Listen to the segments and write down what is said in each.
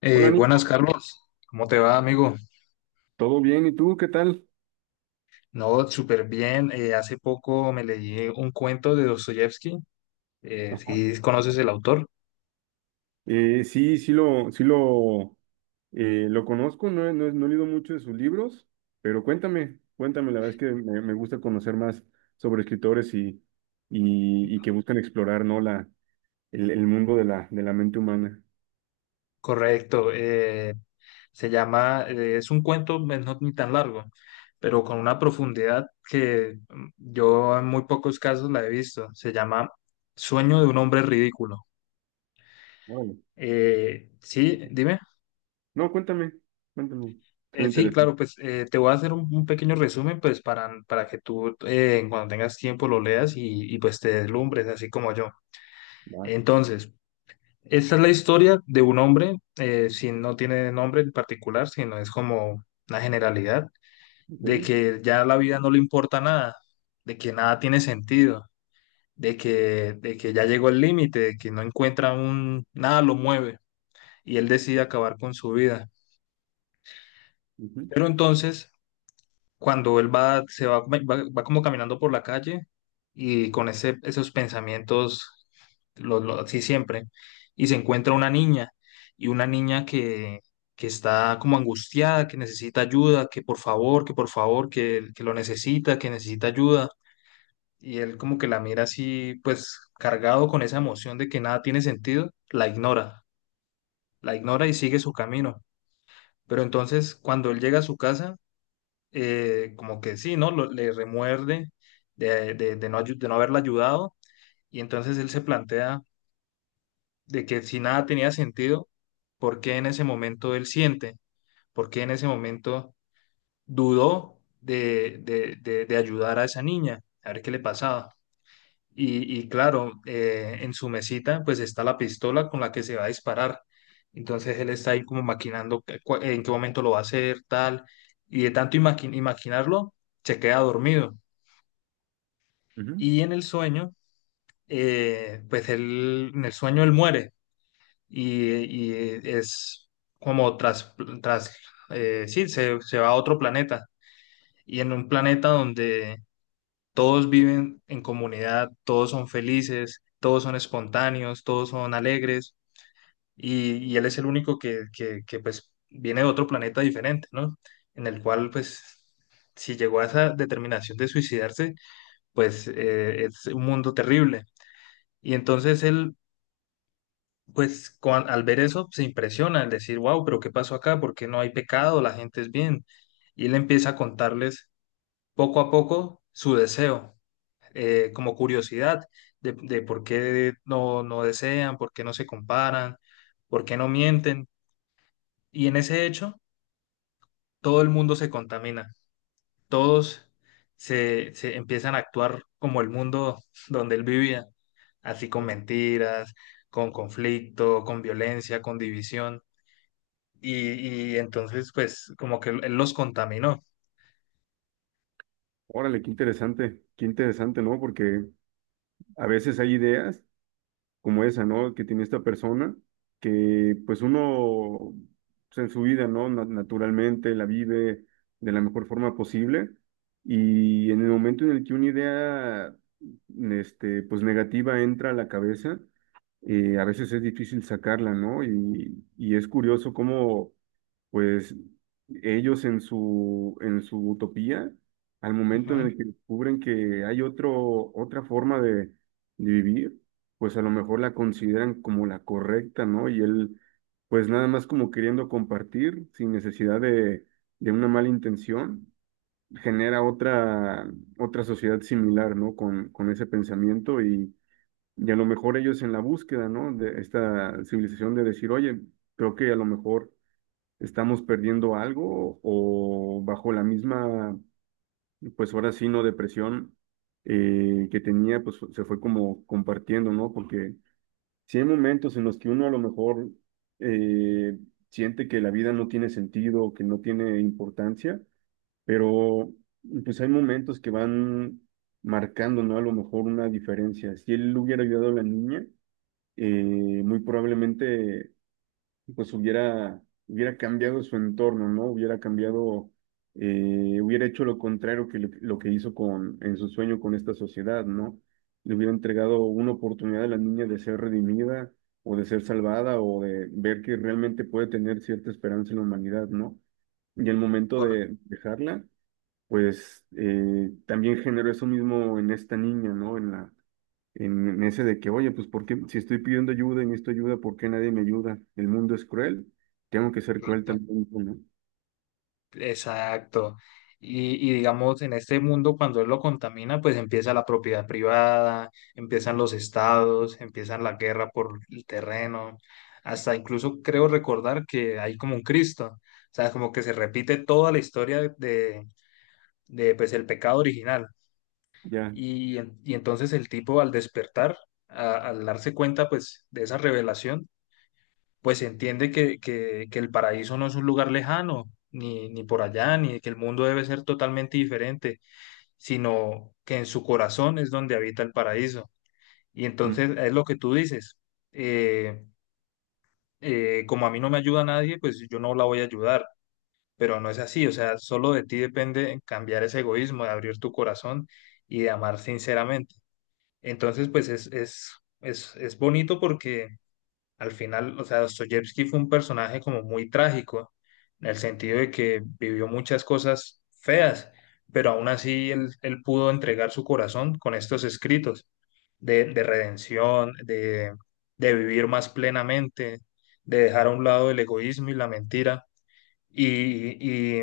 Hola Buenas, Nico, Carlos. ¿Cómo te va, amigo? ¿todo bien? ¿Y tú qué tal? No, súper bien. Hace poco me leí un cuento de Dostoyevsky. Ajá. Si conoces el autor. Sí, lo conozco. No, he leído mucho de sus libros, pero cuéntame, la verdad es que me gusta conocer más sobre escritores y que buscan explorar, ¿no? El mundo de de la mente humana. Correcto. Es un cuento no ni tan largo, pero con una profundidad que yo en muy pocos casos la he visto. Se llama Sueño de un hombre ridículo. Órale. Sí, dime. No, cuéntame, suena Sí, claro, interesante. pues te voy a hacer un pequeño resumen, pues para que tú cuando tengas tiempo lo leas, pues te deslumbres, así como yo. Va, Entonces, esta es la historia de un hombre, si no tiene nombre en particular, sino es como una generalidad, de ok, que ya la vida no le importa nada, de que nada tiene sentido, de que ya llegó el límite, de que no encuentra nada lo mueve y él decide acabar con su vida. ujú, Pero entonces cuando él va, se va, va, va como caminando por la calle y con esos pensamientos, así siempre, y se encuentra una niña, y una niña que está como angustiada, que necesita ayuda, que por favor, que por favor, que lo necesita, que necesita ayuda, y él como que la mira así, pues cargado con esa emoción de que nada tiene sentido, la ignora y sigue su camino. Pero entonces cuando él llega a su casa, como que sí, ¿no? Le remuerde de no haberla ayudado y entonces él se plantea de que si nada tenía sentido, ¿por qué en ese momento él siente? ¿Por qué en ese momento dudó de ayudar a esa niña? A ver qué le pasaba. Y claro, en su mesita pues está la pistola con la que se va a disparar. Entonces él está ahí como maquinando en qué momento lo va a hacer, tal. Y de tanto imaginarlo, se queda dormido. ujú. Y en el sueño, pues en el sueño él muere y, y es como tras, tras sí, se va a otro planeta y en un planeta donde todos viven en comunidad, todos son felices, todos son espontáneos, todos son alegres y él es el único que pues viene de otro planeta diferente, ¿no? En el cual pues si llegó a esa determinación de suicidarse, pues es un mundo terrible. Y entonces él, pues al ver eso, se impresiona, al decir, wow, pero ¿qué pasó acá? ¿Por qué no hay pecado? La gente es bien. Y él empieza a contarles poco a poco su deseo, como curiosidad de por qué no desean, por qué no se comparan, por qué no mienten. Y en ese hecho, todo el mundo se contamina. Todos se empiezan a actuar como el mundo donde él vivía, así con mentiras, con conflicto, con violencia, con división. Y entonces, pues, como que él los contaminó. Órale, qué interesante, ¿no? Porque a veces hay ideas como esa, ¿no? Que tiene esta persona, que pues uno pues, en su vida, ¿no? Naturalmente la vive de la mejor forma posible, y en el momento en el que una idea, este, pues negativa entra a la cabeza, a veces es difícil sacarla, ¿no? Y es curioso cómo, pues, ellos en en su utopía, al momento en Ujú. el que descubren que hay otra forma de vivir, pues a lo mejor la consideran como la correcta, ¿no? Y él, pues nada más como queriendo compartir, sin necesidad de una mala intención, genera otra sociedad similar, ¿no? Con ese pensamiento, y a lo mejor ellos en la búsqueda, ¿no? De esta civilización, de decir, oye, creo que a lo mejor estamos perdiendo algo, o bajo la misma, pues ahora sí, no depresión que tenía, pues se fue como compartiendo, ¿no? Porque si hay momentos en los que uno a lo mejor, eh, siente que la vida no tiene sentido, que no tiene importancia, pero pues hay momentos que van marcando, ¿no? A lo mejor una diferencia. Si él hubiera ayudado a la niña, muy probablemente pues hubiera cambiado su entorno, ¿no? Hubiera cambiado, hubiera hecho lo contrario que lo que hizo con, en su sueño, con esta sociedad, ¿no? Le hubiera entregado una oportunidad a la niña de ser redimida, o de ser salvada, o de ver que realmente puede tener cierta esperanza en la humanidad, ¿no? Y el momento Cor- de dejarla, pues también generó eso mismo en esta niña, ¿no? En ese de que, oye, pues ¿por qué si estoy pidiendo ayuda y necesito ayuda, ¿por qué nadie me ayuda? El mundo es cruel, tengo que ser cruel Correcto. también, ¿no? Exacto. Y digamos, en este mundo, cuando él lo contamina, pues empieza la propiedad privada, empiezan los estados, empiezan la guerra por el terreno, hasta incluso creo recordar que hay como un Cristo, o sea, como que se repite toda la historia de, pues, el pecado original. Ya, Y entonces el tipo al despertar, al darse cuenta, pues, de esa revelación, pues se entiende que el paraíso no es un lugar lejano, ni, ni por allá, ni que el mundo debe ser totalmente diferente, sino que en su corazón es donde habita el paraíso. Y mm, entonces es lo que tú dices, eh, como a mí no me ayuda nadie, pues yo no la voy a ayudar, pero no es así, o sea, solo de ti depende cambiar ese egoísmo, de abrir tu corazón y de amar sinceramente. Entonces, pues es bonito porque al final, o sea, Dostoyevsky fue un personaje como muy trágico, en el sentido de que vivió muchas cosas feas, pero aún así él, él pudo entregar su corazón con estos escritos de redención, de vivir más plenamente, de dejar a un lado el egoísmo y la mentira. Y, y,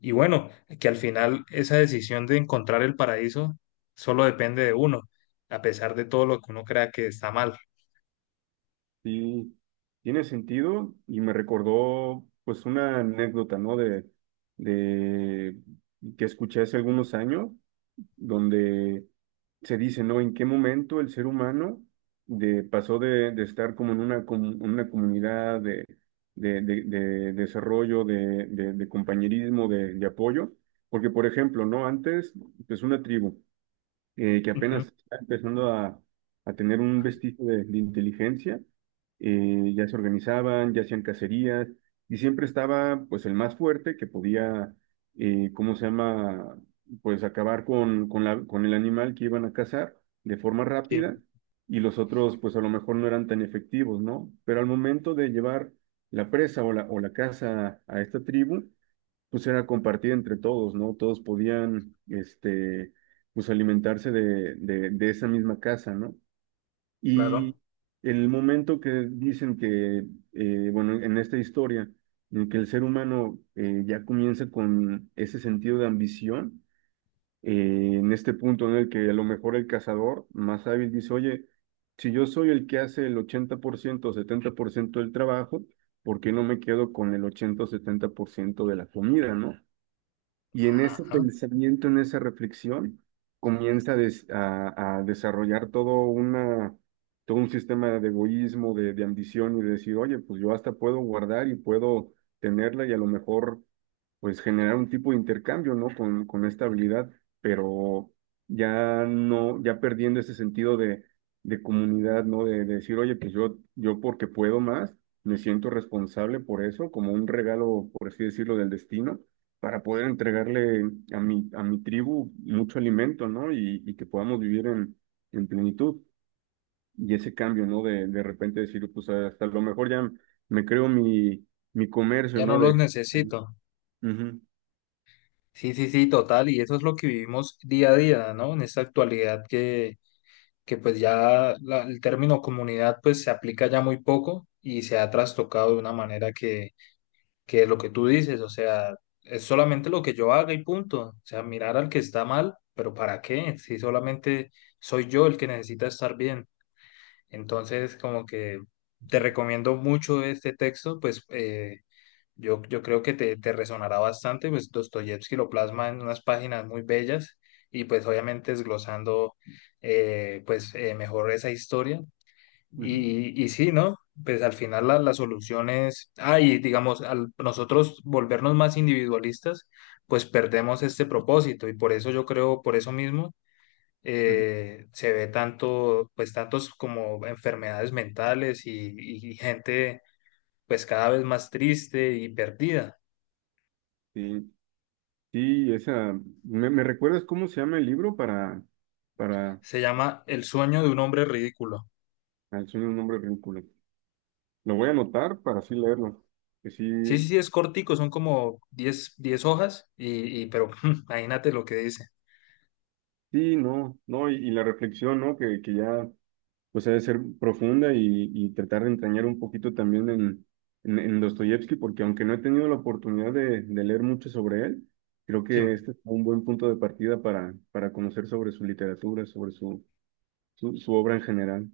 y bueno, que al final esa decisión de encontrar el paraíso solo depende de uno, a pesar de todo lo que uno crea que está mal. sí, tiene sentido, y me recordó pues una anécdota, ¿no? De que escuché hace algunos años, donde se dice, ¿no? ¿En qué momento el ser humano pasó de estar como en una, una comunidad de desarrollo, de compañerismo, de apoyo? Porque, por ejemplo, ¿no? Antes, pues una tribu, que Ujú. apenas está empezando a tener un vestigio de inteligencia, ya se organizaban, ya hacían cacerías, y siempre estaba pues el más fuerte que podía, ¿cómo se llama? Pues acabar con con el animal que iban a cazar de forma Sí, rápida, y los otros pues a lo mejor no eran tan efectivos, ¿no? Pero al momento de llevar la presa, o o la caza a esta tribu, pues era compartida entre todos, ¿no? Todos podían, este, pues alimentarse de esa misma casa, ¿no? claro. Y el momento que dicen que, bueno, en esta historia, en que el ser humano, ya comienza con ese sentido de ambición, en este punto en el que a lo mejor el cazador más hábil dice, oye, si yo soy el que hace el 80% o 70% del trabajo, ¿por qué no me quedo con el 80 o 70% de la comida, ¿no? Y en ese Ajá, pensamiento, en esa reflexión, comienza a, a desarrollar todo, una, todo un sistema de egoísmo, de ambición, y de decir, oye, pues yo hasta puedo guardar y puedo tenerla, y a lo mejor pues generar un tipo de intercambio, ¿no? Con esta habilidad, pero ya no, ya perdiendo ese sentido de comunidad, ¿no? De decir, oye, pues yo porque puedo más, me siento responsable por eso, como un regalo, por así decirlo, del destino, para poder entregarle a mi tribu mucho alimento, ¿no? Y que podamos vivir en plenitud. Y ese cambio, ¿no? De repente decir, pues hasta lo mejor ya me creo mi, mi comercio, ya no ¿no? los De... necesito. Ujú, Sí, sí, sí, total. Y eso es lo que vivimos día a día, ¿no? En esta actualidad que pues ya la- el término comunidad pues se aplica ya muy poco y se ha trastocado de una manera que lo que tú dices, o sea, es solamente lo que yo haga y punto. O sea, mirar al que está mal, pero ¿para qué? Si solamente soy yo el que necesita estar bien. Entonces, como que te ujú, recomiendo mucho este texto. Yo creo que te resonará bastante, pues Dostoyevsky lo plasma en unas páginas muy bellas y pues obviamente desglosando pues mejor esa historia. ujú, Y sí, ¿no? Pues al final la solución es, ah, y digamos, al nosotros volvernos más individualistas, pues perdemos este propósito y por eso yo creo, por eso mismo, ujú. Se ve tanto, pues tantos como enfermedades mentales y gente pues cada vez más triste y perdida. Sí, sí, esa... Me recuerdas cómo se llama el libro para... Se llama El sueño de un hombre ridículo. al sueño de un hombre ridículo? Lo voy a anotar para así leerlo. Que Sí, sí, sí, sí, es cortico, son como diez hojas, pero imagínate lo que dice. sí, no, y la reflexión, ¿no? Que ya... pues ha de ser profunda, y tratar de entrañar un poquito también en Dostoyevsky, porque aunque no he tenido la oportunidad de leer mucho sobre él, creo Sí. que este es un buen punto de partida para conocer sobre su literatura, sobre su obra en general.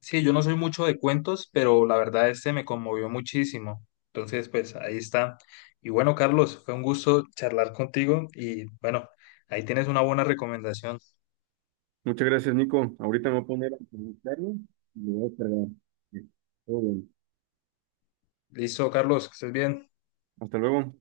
Sí, yo no soy mucho de cuentos, pero la verdad este me conmovió muchísimo. Entonces, pues ahí está. Y bueno, Carlos, fue un gusto charlar contigo y bueno, ahí tienes una buena recomendación. Muchas gracias, Nico. Ahorita me voy a poner a buscarlo y lo voy a descargar. Sí, todo bien. Listo, Carlos, que estés bien. Hasta luego.